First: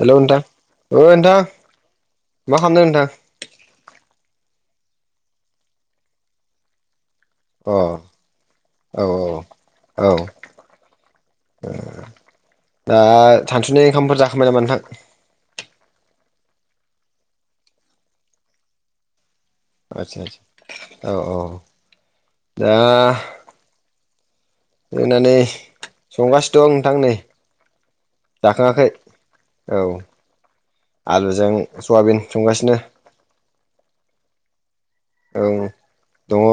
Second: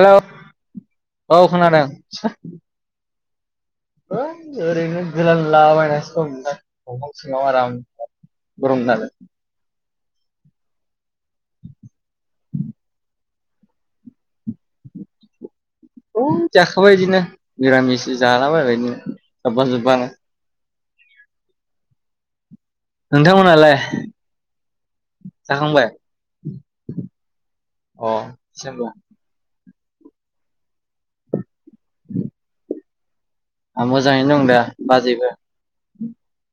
Hello नोंथां ओ नोंथां। औ खोनादों। मा खालामदों नोंथां? होय ओरैनो गोलांला बायनासो दं नोंथां। दंफां सिंङाव अ आराम औ गरमनानो औ ओ दा सानसुनि ओंखामफोर जाखांबाय नामा नोंथां? औ जाखाबाय इदिनो निरामिस सो जाला बायबायनो। आसा आसा औ औ। दा नोंथां मोनालाय? होननानै संगासिनो दं नोंथां नै अ जाखङाखै सोरबा औ आलुजों सवाबिन संगासिनो आं मोजाङैनो दं दे बाजैबो जौ दङ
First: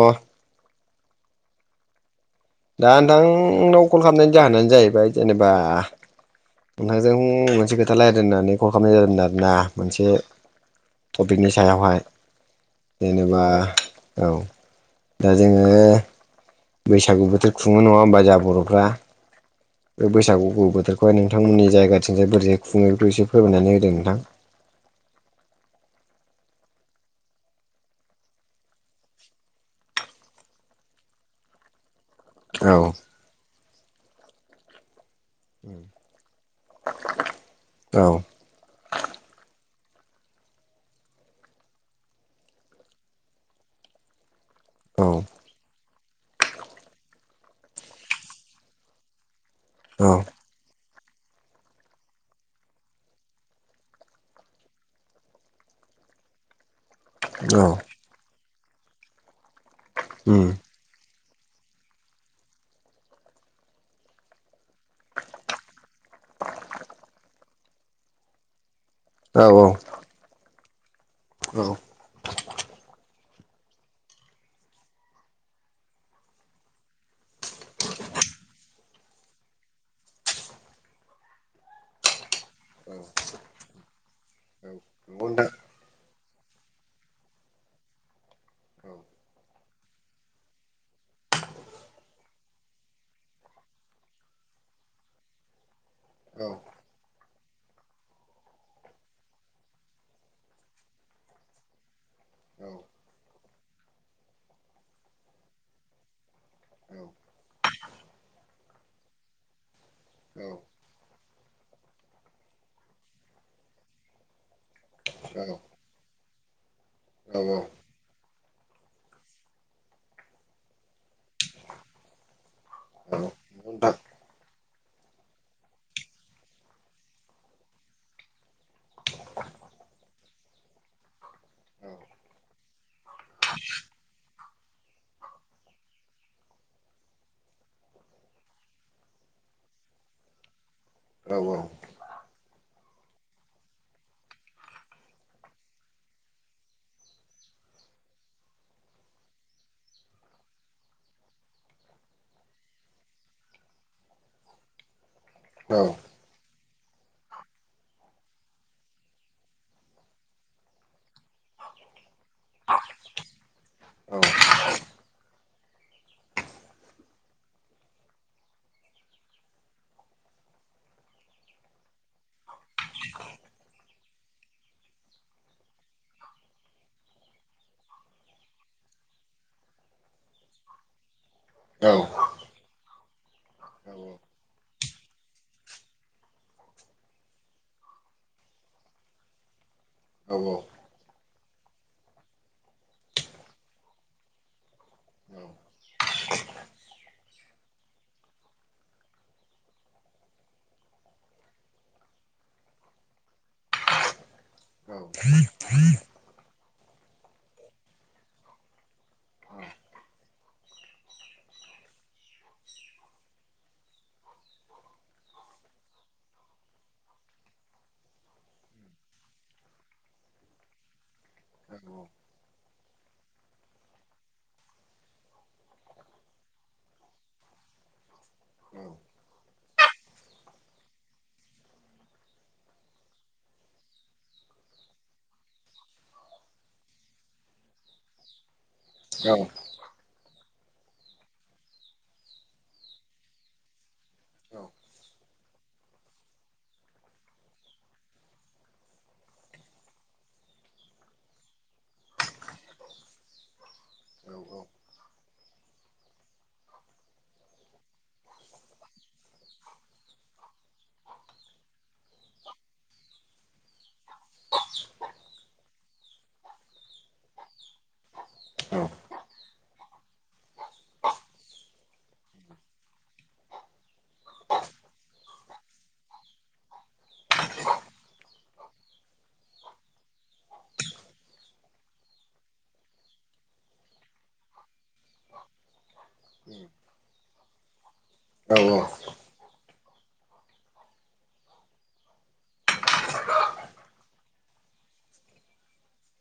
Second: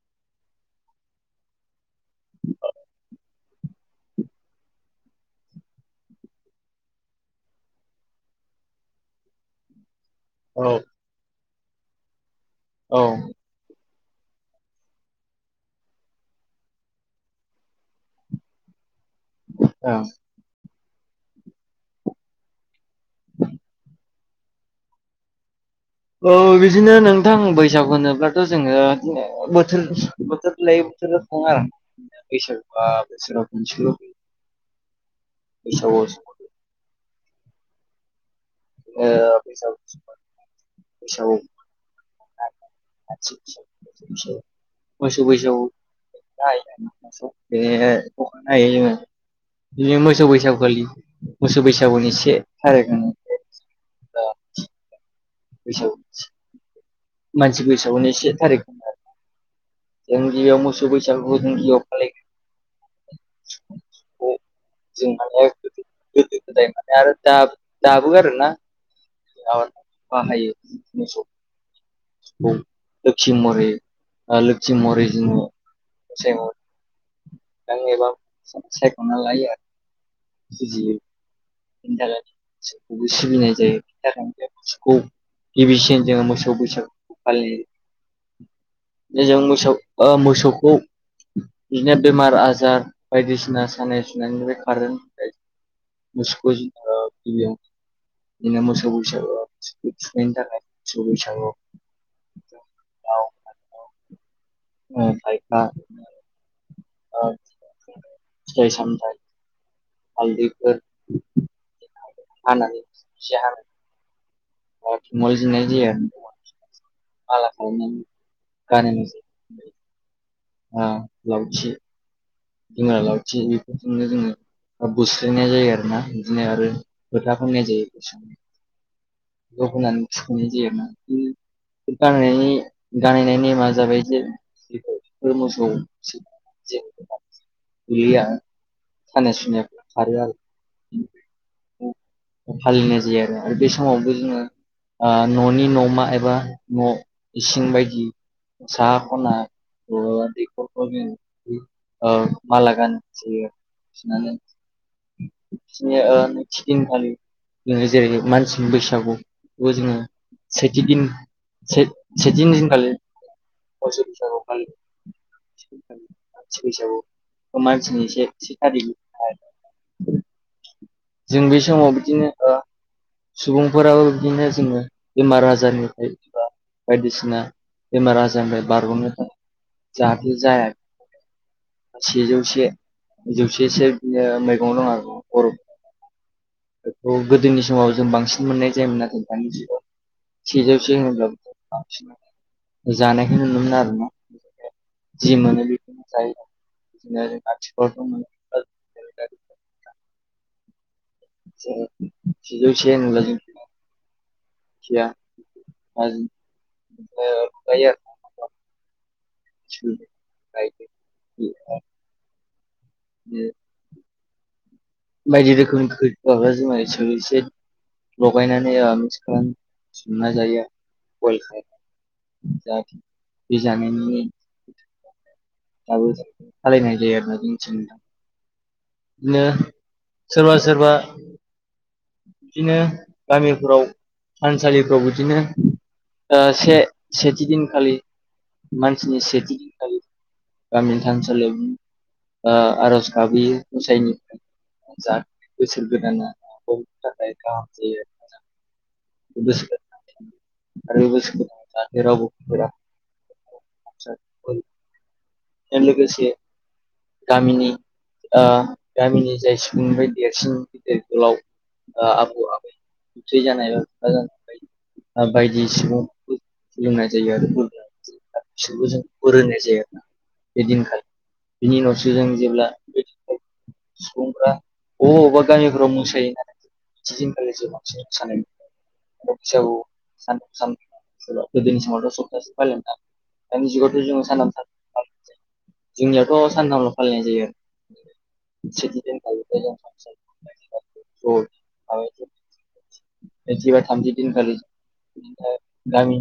दा नोंथांनाव कल खालामनायनि जाहोनानो जाहैबाय जेनेबा नोंथांजों मोनसे खोथा रायलायनो होननानै कल खालामनाय जादोंमोन आरोना मोनसे औ टपिकनि सायावहाय औ जेनेबा औ दा जोंङो बैसागु बोथोर खुङो नंङा होमबा जोंहा बर'फ्रा ओं बे बैसागु बोथोरखौ बे नोंथांमोननि जायगां जाय बैाय खुङो बेखौ एसे फोरमायनानै होददों नोंथां औ बिदिनो नोंथां बैसागु होनोब्लाथ' जोङो बोथोर बोथोर लायै बोथोर अहाय औ बैसागुवा बोसोराव खोमसेल बैसागु औ ए बैसागु समा बैसागु [inaudible] औ मोसौ बैसागो [unintelligible] बिदिनो औ मोसौ बैसागुखालि मोसौ बैसागुनि से थारिख होन दा बैसागु मानसि बैसागुनि से थारिख आरो उम जोंगियाव मोसौ बैसागुखौ जोंगियाव [unintelligible] जों माल गोदो गोदाय माने आरो दाबो आरो ना औ औ बाहायो मोसौ औ खौ महरै लोखि महरै जोंङो आं एबा सायखना लायो आरो जुजियो [unintelligible] खौ नंगौ नोंथां गिबिसिन जोंङो मोसौ बैसागु फालि जों मोसौ मोसौखौ बिदिनो बेमार आजार बायदिसिना सानाय सुनायनिफ्राय खारेन्ट औ औ [unintelligible] औ [unintelligible] बा [unintelligible] औ [unintelligible] सामथाय नंगौ हालदैफोर हानानै [unintelligible] खल नोंथां जनाय जाया औ माला खालामनानै ग जायो आ लावथि लावथि बेनो जोङो बुस्रायनाय जायो आरो ना बिदिनो आरो खोथा फनाय जायो बे ज होनानै सुखुंनाय जायो आरो ना गानायनाय नेमा जाबाय जे [unintelligible] सानाय सुनाया खारो आरो ना औ औ [unintelligible] समावबो जोंङो न'नि न'मा एबा न' इसिं बायदि सा खना [unintelligible] मला गानसे [unintelligible] [inaudible] [unintelligible] खदिनखालि जेरै मानसि बैसागु बेबो जोङो सेथि दिन से सेथिंं खालि मोसौ बैसागो फालियो बैसागु मानसिनि एसे [unintelligible] जों बे समाव बिदिनो ओ सुबुंफोराबो बिदिनो जोङो बेमार आजारनिफ्राय एबा बायदिसिना बेमार आजारनिफ्राय बारग'नो थाखाय जाहाथे जाया औ सेजौसे जौसेसो बियो मैगं दं आरो बर' बेखौ गोदोनि समाव जों बांसिन मोननाय जायोमोन नाथाय दानि जुगाव सेज [unintelligible] जानायखौाय नुनो आरो ना? जि मोनो बि जायो बिदिनो थिफोर दंो [unintelligible] सेजौ से [unintelligible] ग ाय [unintelligible] बायदि रोखोमनि खैबा जोंसे लगायनानै ओ मिक्स खालाम सुमना जायो बयल खालाम जाहाथे बे जानायनि दाबो सालायनाय जायो आरो ना जोंथिं औ बिदिनो सोरबा सोरबा बिदिनो गामिफ्राव थानसालिफ्राव बिदिनो ओ से सेथि दिनखालि मानसिनि सेथिन गामिनि थानसालियाव ओ आर'ज गाबहयो मोसायो जा बोसोर गोदाना हनि थाखाय गाहाम जायो। बेस आरो बे बस जै रावबोखौफोरा [unintelligible] [unintelligible] लोगोसे गामिनि ओ गामिनि जाय सुबुंनिफ्राय देरसिन गिदिर गोलाव ओ आबौ आबैथै जानाय एबा खु जानाय बायदिसिबां सोंनाय जायो आरो बिसोरबो जोंोंनाय जाया बेदिनखायो बिनि उनावसो जों जेब्ला बेदिखायो सुबुंफोरा अबावबा अबावबा गामि फोराव मोसानाय म स [unintelligible] म सुब फ [unintelligible] दानि जुगावथ' जोंङो सानथाम सान जोंनियावथ' सानथामल' फालिनाय जायो। नोंसोरनिथिं [unintelligible] सेथि बा थामथि दिनखालि अ गामि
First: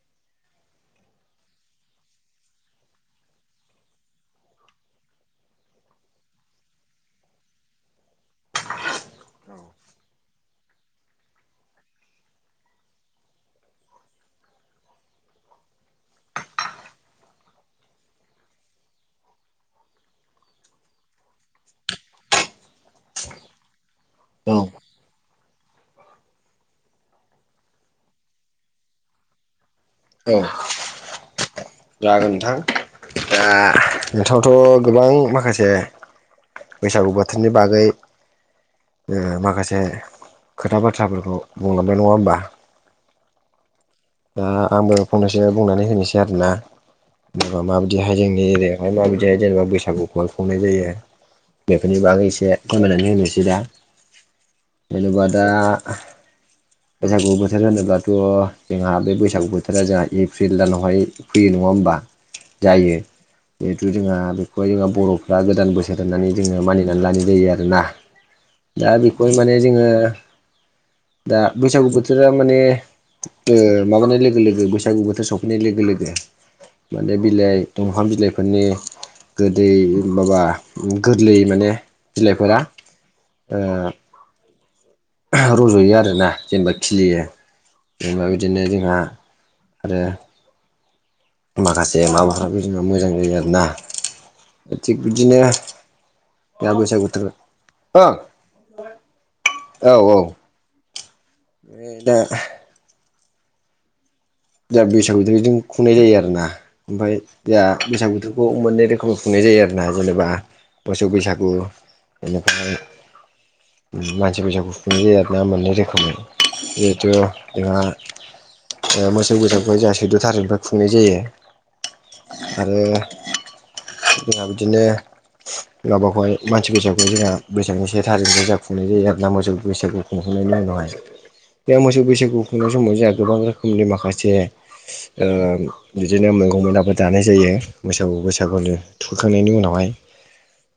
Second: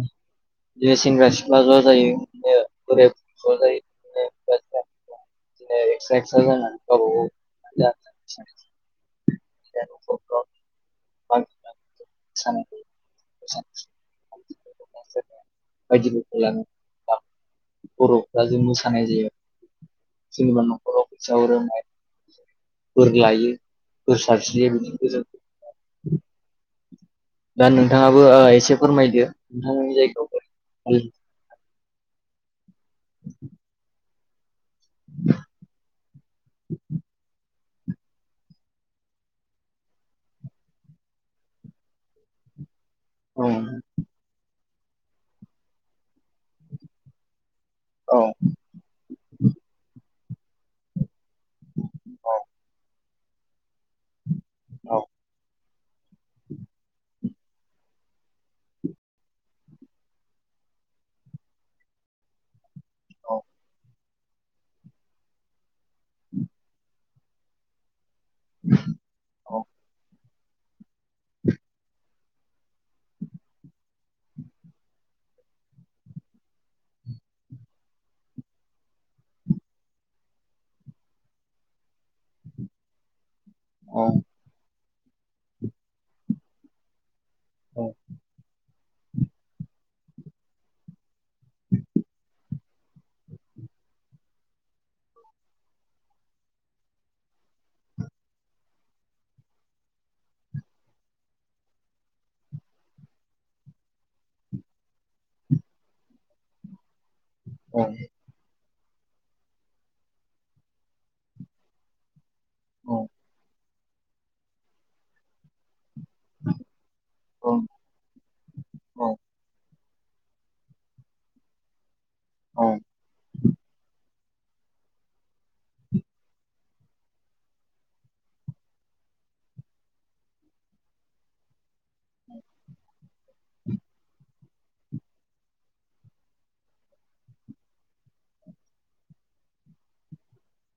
जे सेंग्रा सिख्ला ज' जायो ओ बोराय जायो [unintelligible] म [unintelligible] [unintelligible] जि [unintelligible] [unintelligible] स [unintelligible] ायदि बर' [unintelligible] दा जों मोसानाय जायो सोरनाबा न'खराव फैसा हरो माय बोर लायो बोर सारस्रियो बिदि गोजोन दा नोंथाङाबो ओ एसे फोरमायदो नोंथांनि जाय औ जागोन नोंथां दा नोंथांथ' गोबां माखासे बैसागु बोथोरनि बागै ओ माखासे खोथा बाथ्राफोरखौ बुंलांनाय नङा होमबा। औ। दा आंबो फंनैसो बुंनानै होनोसै आरोना। जेनेबा माबायदिहाय औ जोंनि एरियायावहाय माबायदिहाय जेनेबा बैसागुखौ खुंनाय जायो। बेफोरनि बागै एसे फोरमायनानै होनोसै दा। औ जेनेबा दा बैसागु बोथोर जानोबाथ' जोंहा बे बैसागु बोथोरा जोंहा एप्रिल दानावहाय फैयो नङा होमबा। जायो औ जिहेथु जोंहा बेखौहाय जोंहा बर'फ्रा गोदान बोस [unintelligible] होननानै जोङो मानिनानै लानाय जायो आरोना। दा बेखौहाय माने जोङो दा बैसागु बोथोरा माने ओ माबानाय लोगो-लोगो बैसागु बोथोर सफैनाय लोगो-लोगो माने बिलाइ दंफां बिलाइफोरनि गोदै माबा गोरलै माने बिलाइफोरा ओ अं। रज'यो आरोना जेनेबा खिलियो जेनेबा बिदिनो जोंहा आरो माखासे माबाफ्राबो बिदिनो मोजां जायो आरोना थिग बिदिनो दा बैसागु बोथोर ओं औ-औ। ओं दे। जा बैसाग बोथोर बिदिनो खुंनाय जायो आरोना ओमफाय जा औ बैसाग बोथोरखौ मोननै रोखोम खुंनाय जायो आरोना जेनेबा मोसौ बैसागु बेनिफ्राय मानसि फैसा खुुंनाय जायो आरो ना मोननै रो खोमै जिहतु जोंहा औ ओ मोस बैसागुखौहाय जोंहा सैद' थारिखनिफ्राय खुंनाय जायो औ आरो जोंहा बिदिनो गावबागावहाय मानसि बैसागु जोंहा बैसागुनि से थारिनिफ्राय जा खुंनाय जायो आर ना मोसौ बैसागु खुंखांनायनि उनावहाय बे मोसौ बैसागु खुंनाय समाव जोंहा गोबां रोखोमनि माखासे ओ बिदिनो मैगं मैलाबो जानाय जायो मैसागु बैसागुनि थुखांनायनि उनावहाय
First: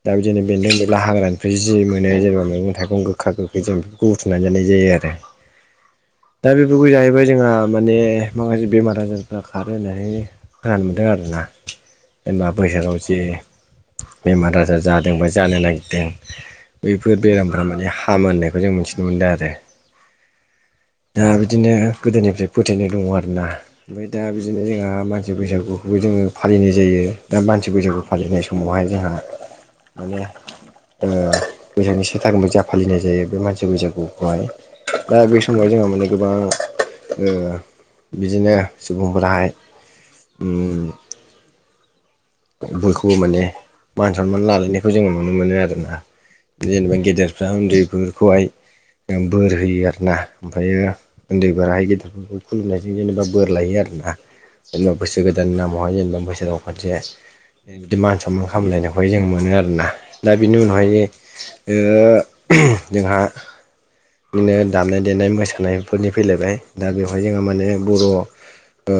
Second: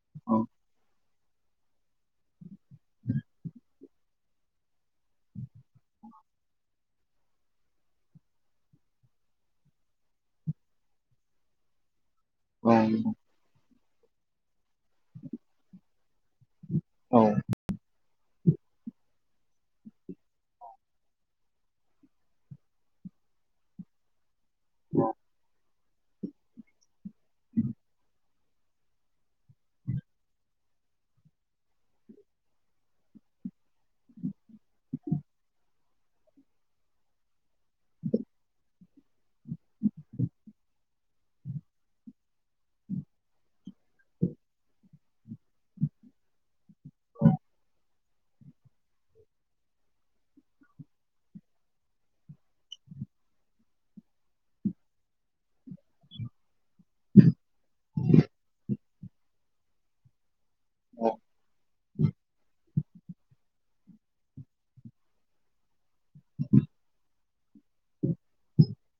दा औ बिदिनो बेन्दों बेनला हाग्रानि जि मोनो जोङो मैगं थाइगं गोखा गोखै जों बेखौ बुथुमनानै जानाय जायो आरो। दा बेफोरखौ जाहैबाय जोंहा माने माखासे बेमार आजारफ्रा खारो होननानै खोनानो मोनदों आरोना। जेनेबा औ बोसोराव जे बेमार आजार जादोंबा जानो नागिरदों औ बैफोर बेरामफोरा माने हामा होननायखौ जों मोनथि नो मोनदों आरोदा बिदिनो गोदोनिफ्राय फोथायनाय दङ आरोना। ओमफ्राय दा बिदिनो जोंहा मानसि बैसागुखौबो जोङो फालिनाय जायो दा मानसि बैसागु फालिनाय समावहाय जोंहा माने ओ बैसागनि सेथामबो जा फालिनाय जायो बे मानसि बैसागुखौहाय। दा बे समाव जोंहा माने गोबां बिदिनो सुबुंफोराहाय उम बयखौबो माने मान सनमान लालायनायखौ जोङो नुनो मोनो आरोना। जेनेबा गेदेरफ्रा उन्दैफोरखौहाय बोर होयो आर ना ओमफ्रायो उन्दै बोरा गेदेरफोरखौ खुलुमनायजों जेनेबा बोर लायो आरोना। जेनेबा बैसो गोदाननि नामावहाय जेनेबा बैसागाव खनसे बिदि मान सनमान खालामलायनायखौहाय जों मोनो आरोना। दा बेनि उनावहाय औ ओ जोंहा बिदिनो दामनाय देनाय मोसानाय फोरनि फैलायबाय दा बेवहाय जोंहा माने बर' ओ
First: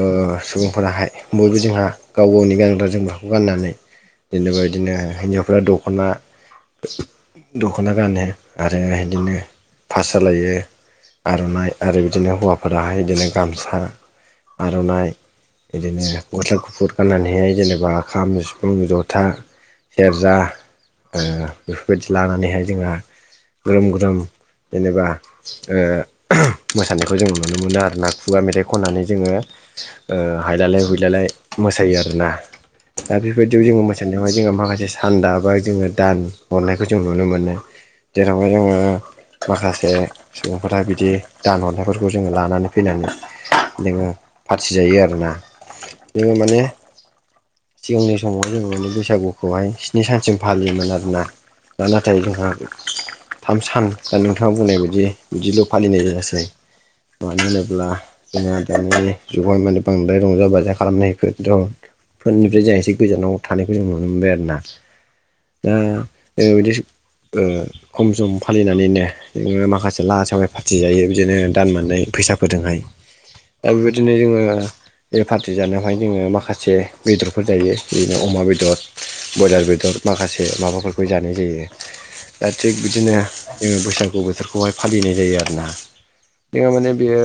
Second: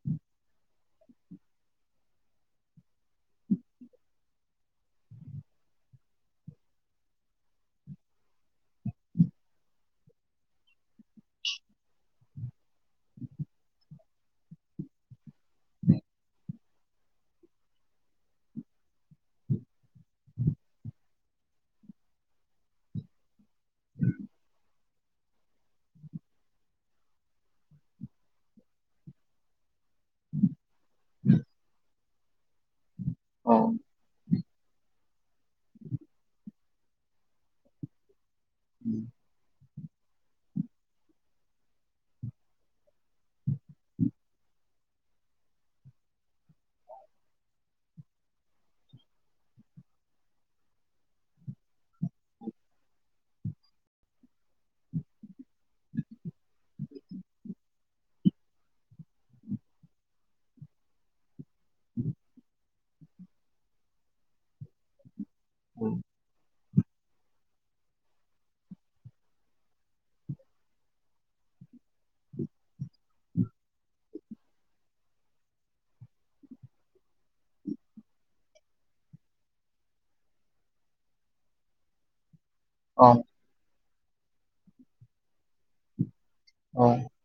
सुबुंफोराहाय बयबो जोंहा गाव गावनि गानग्रा जोमग्रा गाननानै जेनेबा बिदिनो हिन्जावफ्रा दख'ना दख'ना गानो आरो बिदिनो पास्रा लायो। आर'नाइ आरो बिदिनो हौवाफोराहाय बिदिनो गामसा। आर'नाइ बिदिनो गस्ला गुफुर गाननानैहाय जेनेबा खाम सिफुं जथा सेरजा बेफोरबायदि लानानैहाय जोंहा ग्रोम ग्रोम जेनेबा ओ मोसानायखौ जोङो नुनो मोनो आरो ना खुगा मेथाइ खननानै जोङो ओ हायलालाय हुइलालाय मोसायो आरोना। दा बेबायदियाव जोङो मोसानायावहाय जो माखासे सान दाबाय जोङो दान हरनायखौ जों नुनो मोनो जेरावहाय जोङो माखासे सुबुंफोरा बिदि दान हरनायफोरखौ जोङो लानानै फैनानै जनोङो फार्थि जायो आरोना जोङो माने। सिगांनि समाव जों माने बैसागुखौहाय स्नि सानसिम फालियोमोन आरोना। दा नाथाय जोंहा थाम सान दा नोंथाङा बुंनाय बायदि बिदिल' फालिनाय जायासै। मानो होनोब्ला जोंङो दानि जुगाव माने बांद्राय रंजा बाजा खालामनायफोर दं उ फोरनिफ्राय जों एसे गोजानाव थानायखौ जों नुनो मोनबाय आरो ना। दा ओबायदि ओ खम सम फालिनानैनो जों माखासे ला सबाय फार्टि जायो बिदिनो दान मोननाय फैसाफोरजोंहाय। दा बेबायदिनो जोङो बे पार्टि जानायावहाय जोङो माखासे बेदरफोर जायो बिदिनो अमा बेदर ब्रयलार बेदर माखासे माबाफोरखौ जानाय जायो। दा थिग औ बिदिनो जोङो बैसागु बोथोरखौहाय फालिनाय जायो आरोना। ङो माने बेयो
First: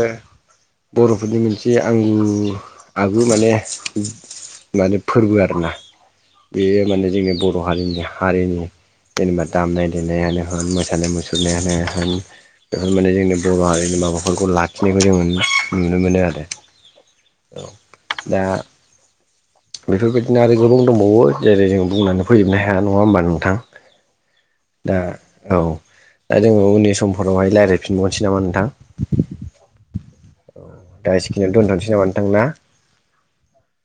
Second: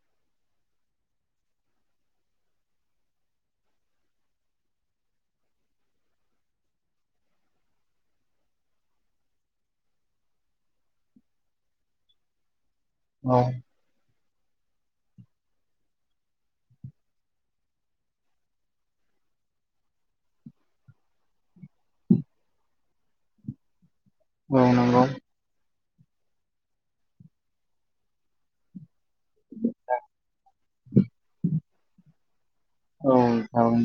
बर'फोरनि मोनसे आंगो आगु माने माने फोरबो आरोना। बेयो माने जोंनि बर' हारिनिनो हारिमु। जेनेबा दामनाय देनायानो होन मोसानाय मुसुरनायानो होन। बेफोर माने औ जोंनि बर' हारिनि माबाखौ नफोरखौ लाखिनायबो जों नुनो मोनो आरो औ दा। बेफोरबायदिनो आरो गोबां दंबावो जेरै जों बुंनानै फोजोबनो हाया नङा होमबा नोंथां? औ दा नंगौ औ दा जोङो उननि समफोरावहाय रायज्लायफिनबावनोसै नामा नोंथां। दा सखिनियावनो दोनथ'नोसै नामा नोंथां ना। औ नोंथां।